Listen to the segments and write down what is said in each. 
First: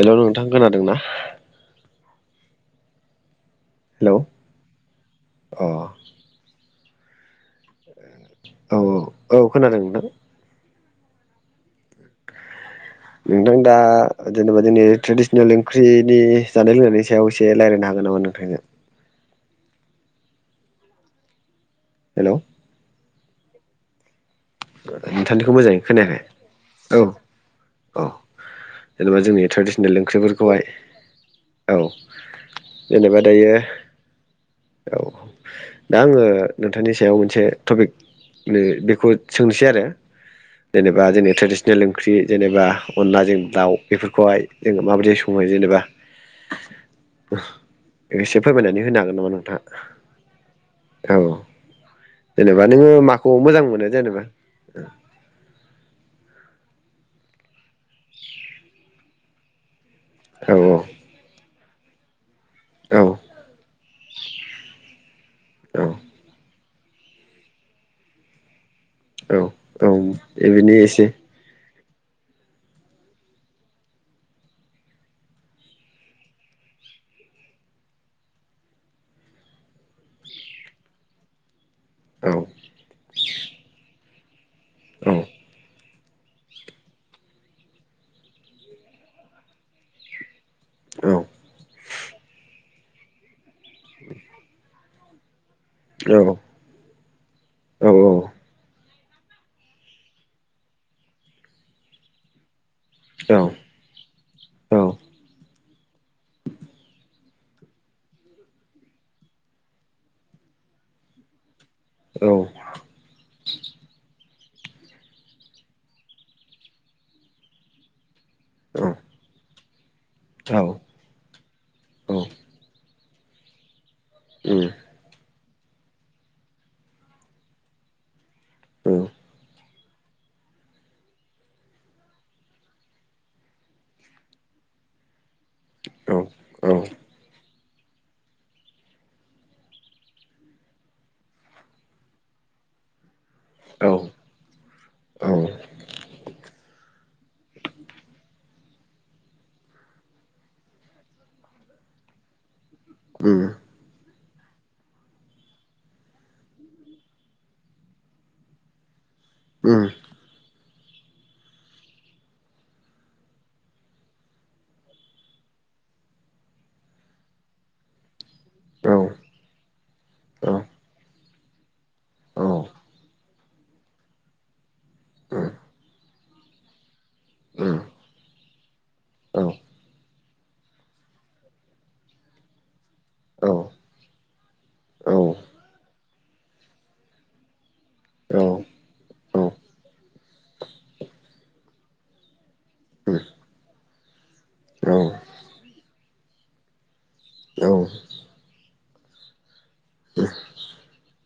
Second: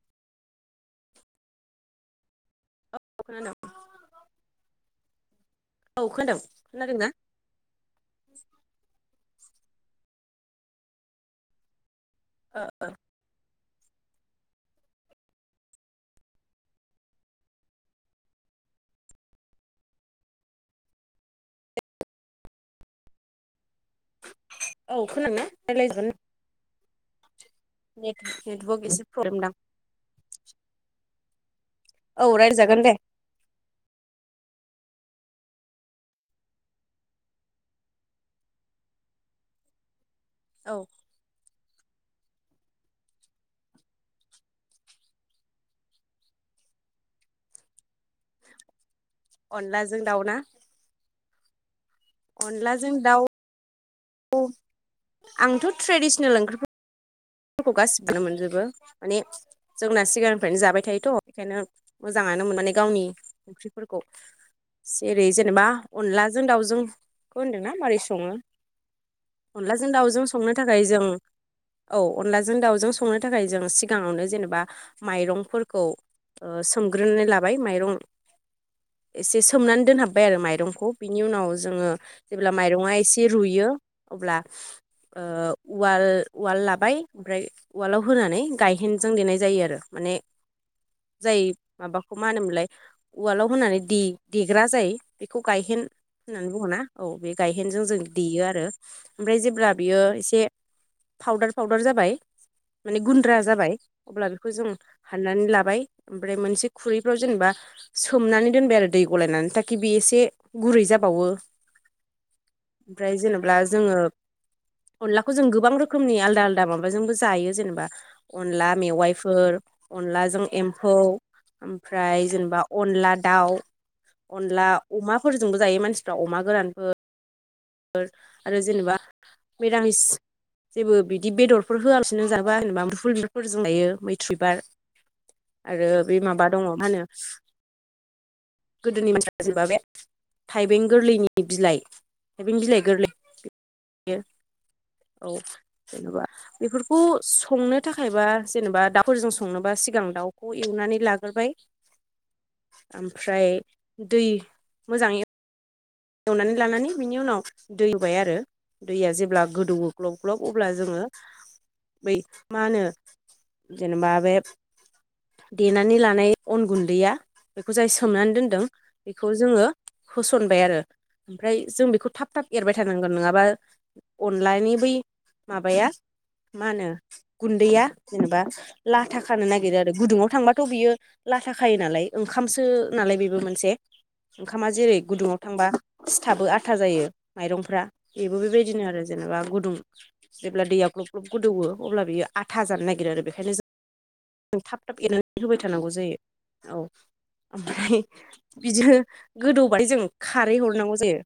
हेल' नोंथां खोनादों ना औ खोनादों हेलौ औ खोनादों खोनादोंना औ औ औ खोनादों नोंथां ओ ओ नोंथां दा जेनेबा जोंनि ट्रेडिसनेल ओंख्रिनि जानाय लोंनायनि सायाव एसे रायज्लायनो हागोन नामा नोंथांजों [inaudible] हेलौ औ खोनादोंना नोंथांनिखौ मोजाङै रायलायजागोन खोनायाखै औ औ नेटवर्क एसे जेनेबा प्रब्लेम जोंनि दां ट्रेडिसनेल ओंख्रि फोरखौहाय औ रायलायजागोन दे जेनेबा दायो औ दा आङो नोंथांनि सायाव मोनसे टपिकनि बेखौ सोंनोसै आरो औ जेनेबा जोंनि ट्रेडिसनेल ओंख्रि जेनेबा अनलाजों दाउ बेफोरखौहाय जों माबोरदि समो जेनेबा एसे फोरमायनानै होनो हागोन नामा नोंथाङा अनलाजों दाउना औ जेनेबा नोङो दाउ माखौ मोजां मोनो जेनेबा आंथ' ट्रेडिसनेल ओंख्रिफो रखौ गासिबोनो मोनजोबो माने जोंना औ सिगांनिफ्रायनो जाबाय थायोथ' बेखायनो मोजां आनो मोननानै औ गावनि ओंख्रिफोरखौ जेरै जेनेबा औ अनलाजों दाउजों बेखौ होनदोंना मारै सङो? औ औ अनलाजों दाउजों संनो बेबायदि थाखाय जों एसे औ अनलाजों दाउजों संनो थाखाय जों सिगाङावनो जेनेबा माइरंफोरखौ ओ सोमग्रोनानै लाबाय माइरं एसे सोमनानै दोनहाबबाय आरो माइरंखौ बिनि उनाव जोङो औ जेब्ला माइरङा एसे रुयो अब्ला औ ओ उवाल उवाल लाबाय ओमफ्राय उवालाव होनानै गायहेनजों देनाय जायो आरो माने औ जाय माबाखौ मा होनोमोनलाय उवालाव होनानै दे-देग्रा जाय बेखौ गायहेन औ होननानै बुङो ना? औ बे गायहेनजों औ जों देयो आरो। ओमफ्राय जेब्ला बियो एसे फावदार फावदार जाबाय माने औ गुन्द्रा जाबाय अब्ला बेखौ जों औ हाननानै लाबाय। ओमफ्राय मोनसे खुरैफ्राव जेनेबा सोमनानै दोनबाय आरो दै गलायनानै ताकि बे एसे गुरै जा बावो। ओमफ्राय जेनेब्ला जोङो अनलाखौ जों गोबां रोखोमनि आलदा आल दा माबाजोंबो जायो जेनेबा अनला मेवाइफोर अनलाजों एम्फौ ओमफ्राय जेनेबा अनला दाउ, औ अनला उम अमाफोरजोंबो जायो मानसिफ्रा अमा गोरानफोर आरो जेनेबा उम मिरामिस जेबो बिदि बेदरफोर होआलासेनो जानोबा जेनेबा मुदुफुल बिबारफोरजों जायो मैथ्रु बिबार। आरो औ बे माबा दङ मा होनो गोदोनि मानसिया जेनबा बे थाइबें गोरलैनि बिलाइ थाइबें बिलाइ औ उम गोरलै [unintelligible] औ जेन'बा बेफोर खौ संनो थाखायबा जेनेबा दाउफोरजों संनोबा सिगां दाउखौ एवनानै लागोरबाय। [inaudible] ओमफ्राय दै मोजाङै एवनानै लानानै बिनि उनाव दै होबाय आरो दैया जेब्ला गोदौओ ग्लब ग्लब अब्ला जोङो बै मा होनो जेनेबा बे देनानै लानाय अन गुन्दैया, बेखौजाय सोमनानै दोन दों बेखौ जोङो होसनबाय आरो ओमफ्राय जों बे बेखौ थाब औ थाब एरबाय थानांगोन, नङाबा अनलानि बै माबाया मा होनो गुन्दैया जेनेबा लाथा खानो नागिरो आरो गुदुङाव थांबाथ' बियो लाथाखायो नालाय ओंखामसो नालाय बेबो मोनसे। ओंखामा जेरै गुदुङाव थांबा सिथाबो आथा जायो माइरंफ्रा। बेबो बेबायदिनो आरो जेनेबा गुदुं जेब्ला दैया ग्लब ग्लब गोदौवो अब्ला बेयो आथा जानो नागिरो आरो बेखायनो जों थाब थाब एरनानै होबाय थानांगौ जायो। औ उम ओमफ्राय बिदिनो गोदौबाथाय जों खारै हरनांगौ जायो,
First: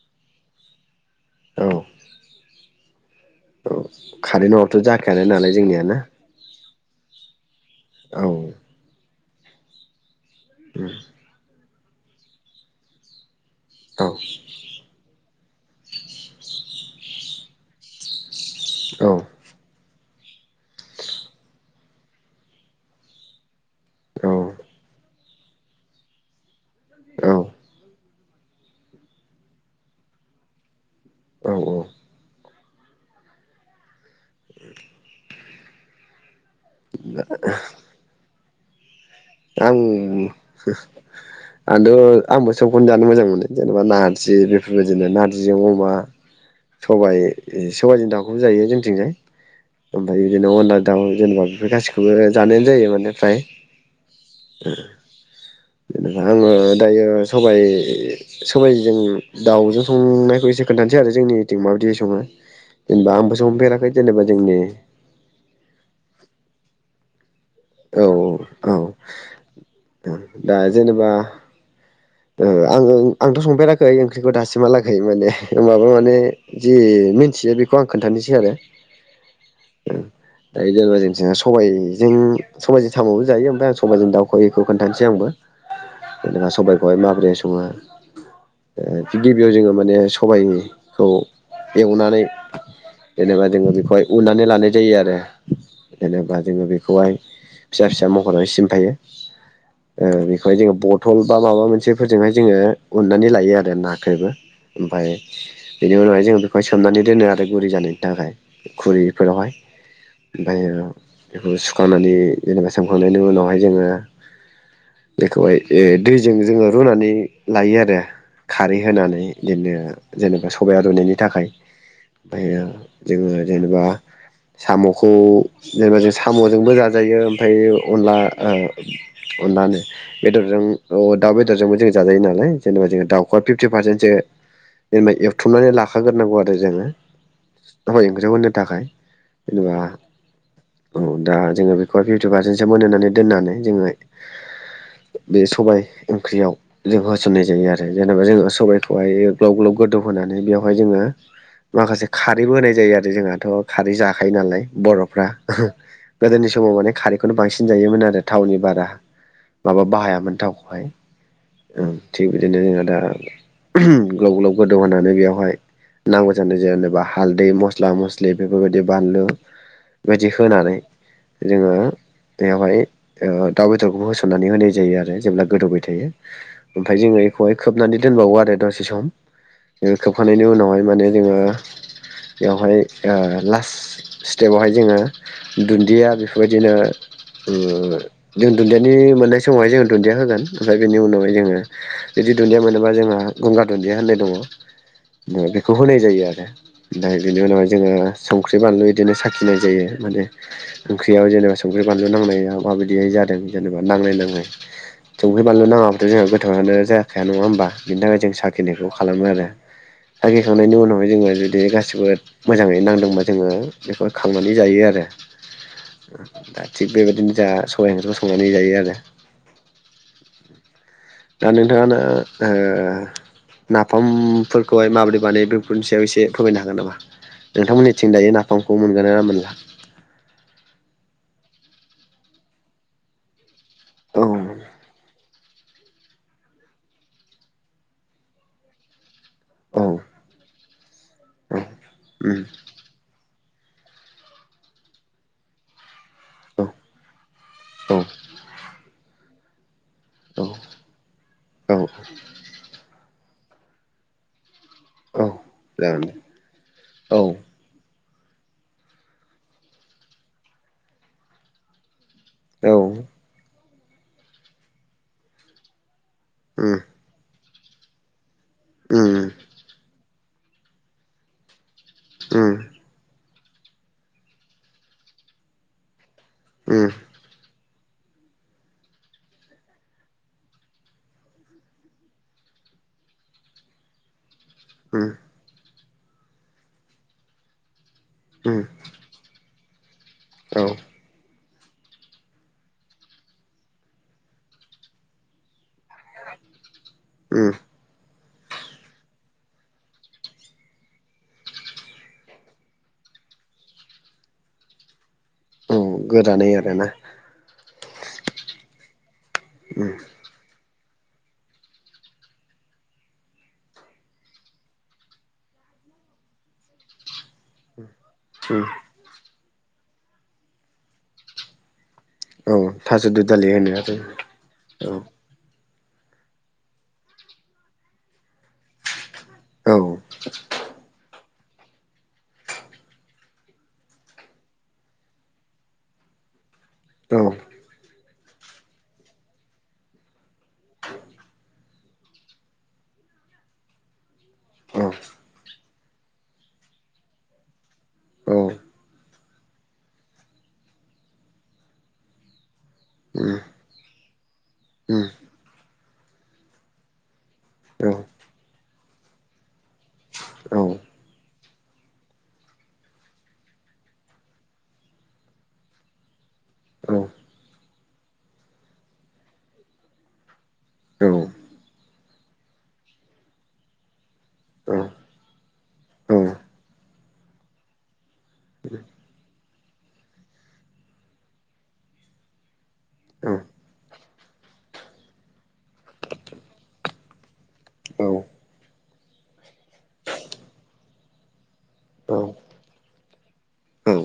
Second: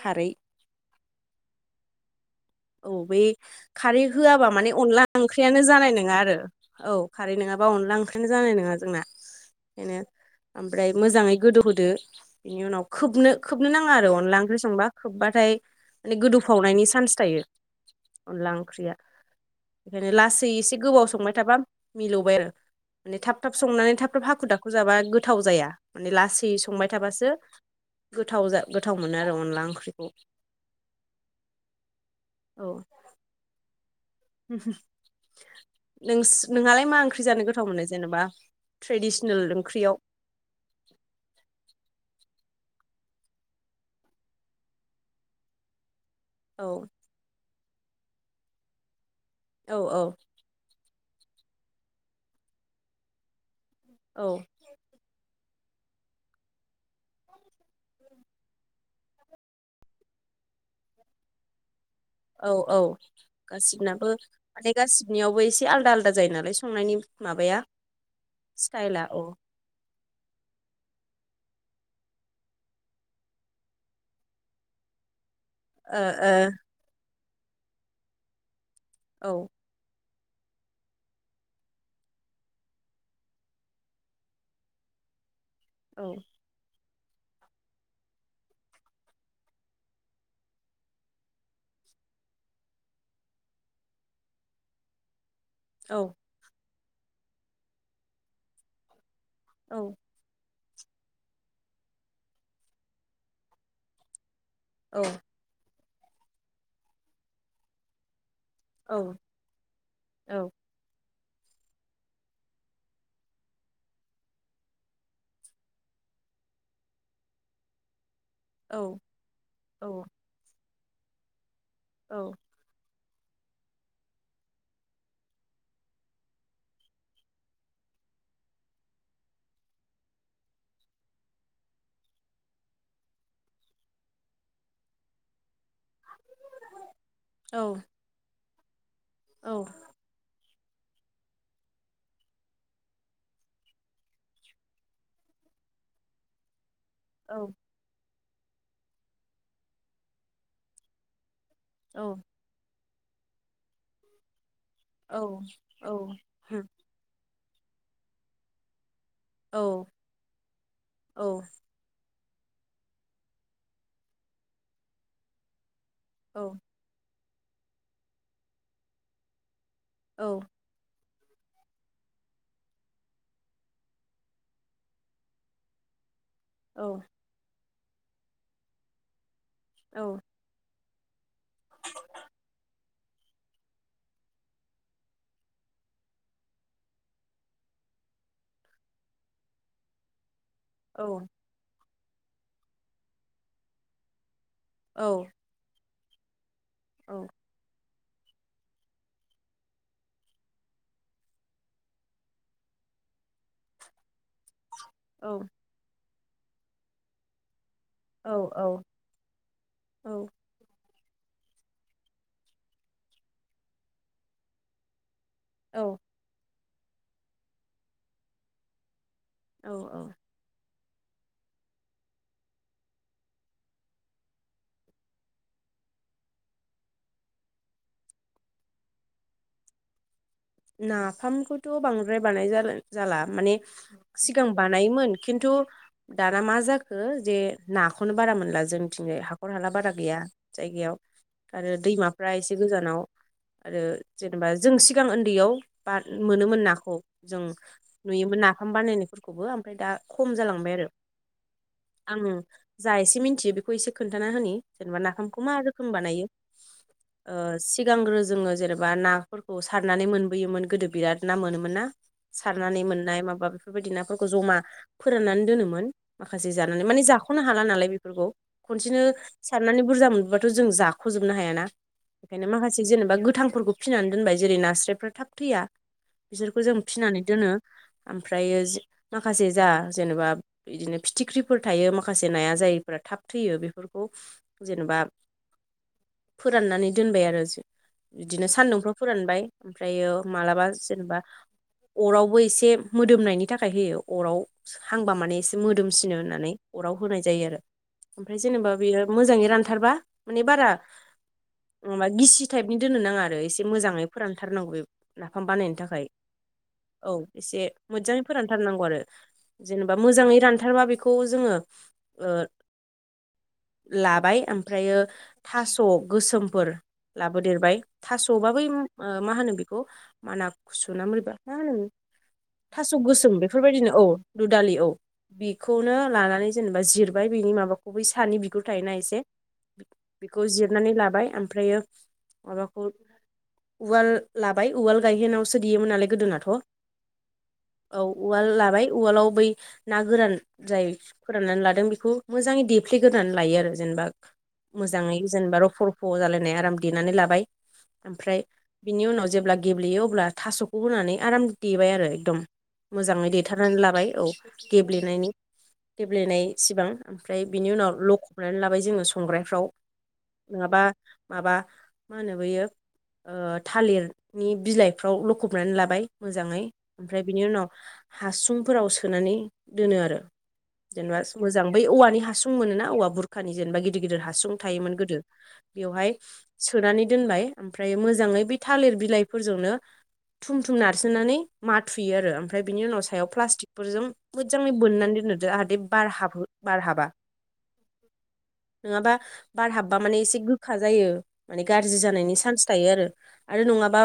खारै। औ। औ बे खारै होआबा माने नङाबाथ' अनला जाखायानो नालाय ओंख्रियानो जोंनिया जानाय ना नोङा आरो। औ खारै नोङाबा अनला औ ओंख्रिआनो जानाय उम नङा जोंना। बेखायनो ओमफ्राय मोजाङै गोदौहोदो बिनि उनाव खोबनो खोबनो नाङा आरो औ अनला ओंख्रि संबा, खोब्बाथाय माने गोदौफावनायनि चान्स थायो। अनला ओंख्रिया। बेखायनो लासै एसे गोबाव संबाय थाबा मिलौबाय आरो माने थाब थाब संनानै थाब थाब औ हाखु दाखु जाबा गोथाव जाया। माने लासै संबाय औ थाबासो गोथाव जा गोथाव मोनो आरो अनला ओंख्रिखौ। औ औ। औ। नोंस नोंहालाय मा ओंख्रि जानो गोथाव मोनो जेनेबा? ट्रेडिसनेल आं हो ओंख्रियाव आंथ' आंबो सबखौनो जानो मोजां मोनो जेनेबा नारजि बेफोरबायदिनो नार्जिजों अमा औ सबाइ सबाइजों दाउखौबो जायो जोंथिंजाय औ ओमफ्राय बिदिनो अनला दाउ जेनेबा बेफोर गासिखौबो जानायानो जायो माने फ्राय औ [unintelligible] ङो दायो सबइ सबायजों दाउजों संनायखौ एसे खोन्थानोै आरो जोंनिथिं माबायदि सङो औ औ जेनेबा आंबो संफेराखै गासिनिनाबो जेनेबा जोंनि माने गासिनियावबो एसे आलदा आलादा जायो नामा संनायनि माबाया औ औ औ सिताय्लया माबाया दा जेनेबा आं आङो आंथ' संफेराखै ओंख्रिखौ दासिमहालागै माने माबा माने जि मिथियो बेखौ आं खोन्थानोसै आरो औ [unintelligible] दा जेनेबा जोंस साइजों साइजों सामबो जायो ओमफ्राय आं सबाइजों दाउखौहाय खोन्थानोसै आंबो ओ जेना सबायखौहाय माबोरै सङो जुदि बेयाव जोङो माने सबायाइखौ एवनानै जेनेबा जोङो बेखौहाय उननानै लानाय जायो आरो औ जेनेबा जोङो बेखौहाय फिसा फिसा महराव सिमफायो औ ओ बेखौहाय जोङो बथल बा माबा मोनसे मोनसेफोरजोंहाय जोङो अननानै लायो आरो नाख्रेबो ओमफ्राय बेनि उनावहाय जों बेखौहाय सोमनानै दोनो आरो गुरै जानायनि थाखाय औ खुरैफोरावहाय औ ओमफायो बेखौ सुखांनानै जेनेबा सोमखांनायनि उनावहाय जोङो बेखौहाय दैजों जोङो रुनानै लायो आरो खारै औ होनानै बिदिनो औ औ जेनेबा सबाइ रुइनायनि थाखाय औ ओमायो जोङो जेनेबा साम'खौ जेनेबा जों साम'जोंबो जाजायो ओमफ्राय अनला ओ अनलानो बेदरजों ओ दाउ बेदर जों जायो नालाय जेनेबा ज दाउखौ फिफ्टिापारसेतसो जेनेबा एवथुमनानै ला गाखाग्रोनांगौ आरो जोङो सबाय ओंख्रिआव होनो थाखाय औ जेनेबा औ दा जोङो बेखौहाय फिफ्टि पारसेन्टसो मोनानै दोननानै जोङो बे सबाय ओंख्रियाव जों होसन्नाय जायो आरो जों जेनेबा जोङो सबबायखौहाय ग्लब ग्लब गोदौ होनानै बेवहाय जोङो माखासे खारैबो होनाय जायो आरो जोंहाथ' खारै जाखायो नालाय बर'फ्रा गोदोनि समाव माने खारै बेखौनो बांसिन जायोमोन आरो थावनि बारा माबा बाहायामोन थावखौहाय औ ओं थिग बिदिनो जोंहा दा ग्लब ग्लब गोदौ होनानै बेयावहाय नांगौ ज जादों जेनेनेबा हालदै मस्ला मस्लि बेफोरबायदि बानलु बायदि होनानै जोङो बेयावहाय ओ दाउ बेदरखौ होसननानै होनाय जायो आरो जेब्ला गोदौबाय थायो ओमफ्राय जोङो बेखौहाय खोबनानै दोनबावो आरो दसे सम खोबखांनायनि उनावहाय माने जेनेबा बेवहाय ओ लास्ट स्टेपावहाय जोङो दुन्दिया बेफोरबायदिनो जों दुन्दियानि मोननाय समावहाय जो दुन्दिया होगोन ओमफ्राय बेनि उनावहाय जोङो बिुदि दुन्दिया मोनोबा जोंहा गंगार दुन्दिया होननाय दङ दं बेखौ होनाय जायो आरो दा बेनि उनावहाय जोङो संख्रि बानलु बिदिनो साखिनाय जायो माने ओंख्रियाव जेनेबा संख्रि बानलु नांनायाव माबायदियाय जा जादों जेनेबा नाङलै नाङै संख्रि बानलु नाङाबथ' जोंहा गोथाङानो जाखाया नङा होमबा बिनि थाखाय जों औ साखिनायखौ खालामो आरो साखिखांनायनि उनाव बेफ्राय जोङो जुदि गासिबो मोजाङै नांदोंबा जोङो बेखौ खांनानै जायो आरो औ दा थिग बेबायदिनो जोंहा सबाइ ओंख्रिखौ संनानै जायो आरो औ औ दा नोंथाङानो‌ ओ नाफामफोरखौहाय माबोरै बानायो बेफोरनि सायाव एसे फोरमायनो हागोन नामा? नोंथांमोननिथिं दायो नाफामखौ मोनगोना मोनला? नाफामखौथ' बांद्राय बानाय जाला जाला माने औ सिगां बानायोमोन खिन्थु दाना मा जाखो जे नाखौनो बारा मोनला जोंथिंजाय हा हाखर हाला औ बारा गैया जायगायाव आरो दैमाफ्रा उम एसे गोजानाव आरो जेनेबा जों सिगां ओन्दैयाव बा मोनोमोन औ नाखौ जों औ नुयोमोन नाफाम बानायनायफोरखौबो ओमफ्राय दा खम औ जालांबाय आरो औ आङो जा एसे मिन्थियो बेखौ एसे खोन्थाना होनि जेनेबा औ नाामखौ मा रोखोम जागोन दे बानायो औ सिगांग्रो जोङो जेनेबा नाफोरखौ सारनानै मोनबोयोमोन गोदो बिराद ना मोनोमोन ना औ सारनानै उम मोननाय माबा बेफोरबायदि नाफोरखौ जमा फोराननानै दोनोमोन माखासे जानानै माने जाख'नो हाला नालाय बेफोरखौ खनसेनो उम साननानै बुरजा मोन बाथ जों जाख'जोबनो हायाया ना बेखायनो उम माखासे जेनेबा गोथांफोरखौ फिनानै दोनबाय जेरै नास्रायफ्रा थाब थैया बिसोरखौ जों उम फिनानै दोनो ओमफ्रायो जि माखासे जा जेनेबा बिदिनो फिथिख्रिफोर थायो माखासे नाया जायफोरा थाब थैयो बेफोरखौ जेनेबा उम फोराननानै दोनबाय आरो जो बिदिनो उम सान्दुंफ्राव बाय ओमफ्रायो औ मालाबा जेनेबा अरावबो एसे मोदोमनायनि थाखाय होयो अराव हांबा माने एसे मोदोमसिनो होननानै अराव होनाय जायो उम आरो ओमफ्राय जेनेबा बेयो मोजाङै रानथारबा माने बारा नङाबा गिसि टाइपनि दोननो नाङा आरो एसे मोजाङै फोरानथारनांगौ बे नाफाम बानायनो औ थाखाय गोरानै आरोना औ एसे मोज्जाङै फोरानथारनांगौ आरो उम जेनेबा मोजाङै रान थारबा बेखौ जोङो ओ लाबाय ओमफ्रायो थास' गोसोमफोर लाबोदेरबाय था सबा बै उम ओ मा होनो बेखौ माना खुसुना मोरैबा मा होनोमोन औ थास' गोसोम दुदालि होनो बेफोरबायदिनो आरो औ दु दालि औ बि खौनो लानानै जेनेबा जिरबाय बेनि माबाखौ बै सानि बिगुर थायोना एसे औ बिखौ जिरनानै लाबाय ओमफ्रायो माबाखौ उवाल लाबाय उवाल गायहोनायावसो देयोमोन नालाय गोदोनाथ' औ औ उवाल लाबाय उवालाव बै ना गोरान जाय फोराननानै लादों बिखौ मोजाङै दे फ्ले गोदान लायो आरो जेनेबा औ मोजाङै जेनेबा रुफ' रुफ' जालायनाय आराम देनानै लाबाय औ ओमफ्राय बिनि उनाव जेब्ला गेब्लेयो अब्ला थास'खौबो होनानै आराम देबाय आरो एकदम मोजाङै उम देथारनानै लाबाय औ उम गेब्लेनायनि गेब्लेनाय सिबां ओमफ्राय बिनि औ उनाव लखबनानै लाबाय जोङो संग्रायफ्राव औ नोङाबा माबा मा होनो बैयो ओ थालिरनि बिलाइफ्राव लखबनानै लाबाय मोजाङै औ औ ओमफ्राय बिनि उनाव हासुंफोराव सोनानै दोनो आरो औ जेनेबा मोजां बै औवानि हासुं मोनोना औवा बुरखानि जेनेबा गिदिर गिदिर हासुं थायोमोन औ गोदो बेवहाय सोनानै दोनबाय ओमफ्रायो मोजाङै बे थालिर बिलाइफोरजोंनो थुम थुम नारसोनानै माथुयो आरो ओमफ्राय बिनि उनाव सायाव प्लास्टिकफोरजों मोजाङै बोननानै दोनो आहादेब बार हाबहो बार हाबा [inaudible] नोङाबा बार हाबबा माने एसे गोखा जायो माने गाज्रि जानायनि सो चान्स थायो आरो आरो नङाबा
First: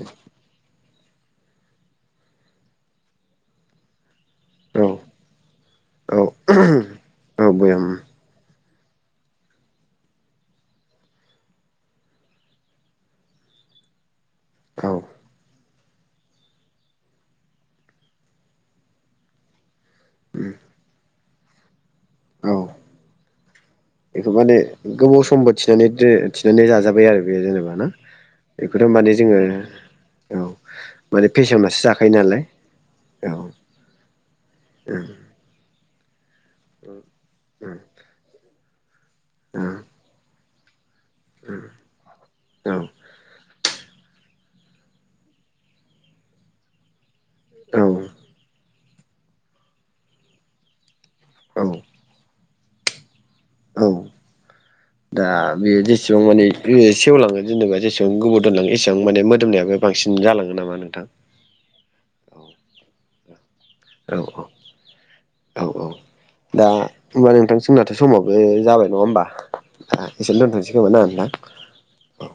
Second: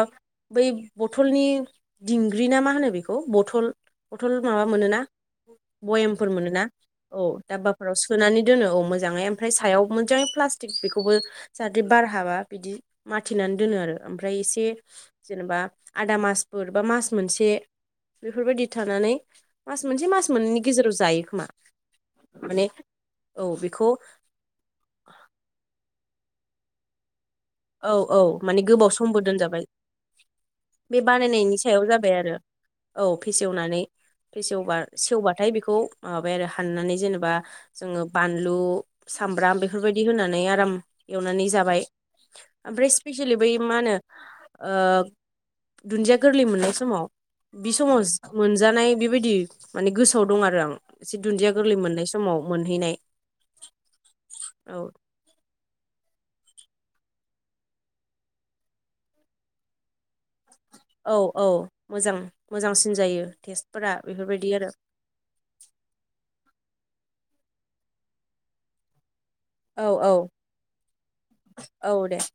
बै बथलनि दिंग्रिना मा होनो बेखौ बथल बथल औ माबा मोनोना भयेमफोर औ मोनोना औ। धाबबाफोराव सोनानै दोनो औ मोजाङै सायाव मोजाङै प्लासथिक बेखौबो जाहाथे बार हाबा। बिदि माथिनानै दोनो आरो ओमफ्राय एसे औ जेनेबा आदा बेफोरबायदि थानानै मास मोनसे मास उम मोनननि गेजेराव जायो खोमा। औ माने औ बेखौ माने गोबाव समबो थिनानै थिनानै जाजाबाय आरो बेयो जेनेबा ना औ औ गोबाव बेखौथ' माने समबो जोङो दोनजाबाय औ बे माने बानायनायनि फेसवनासो सायाव जाबाय जाखायो आरो नालाय। औ फेसेवनानै सेवबा सेवबाथाय बेखौ माबाय आरो हाननानै जेनेबा जोङो बानलु सामब्राम बेफोरबायदि होनानै आराम एवनानै जाबाय ओमफ्राय स्पेसियेलि बै मा होनो दुन्दिया गोरलै मोननाय समाव बे औ समाव मोनजानाय बेबायदि माने गोसोआव दं आरो आं एसे दुन्दिया औ गोरलै मोननाय समाव मोनहैनाय औ औ दा बेयो जेसेबां माने सेवलाङो जेनेबा जेसेबां गोबाव दोनलाङो एसेबां माने मोदोमनायाबो बांसिन जालाङो नामा नोंथां औ औ मोजां मोजांसिन जायो टेस्ट फोर औ बेफोरबायदि आरो औ औ दा होमबा नोंथां सोंनाथ' समावबो जाबाय नंङा होमबा। औ औ एसेनो दोनथ'नोसै खोमोन ना होनदां औ।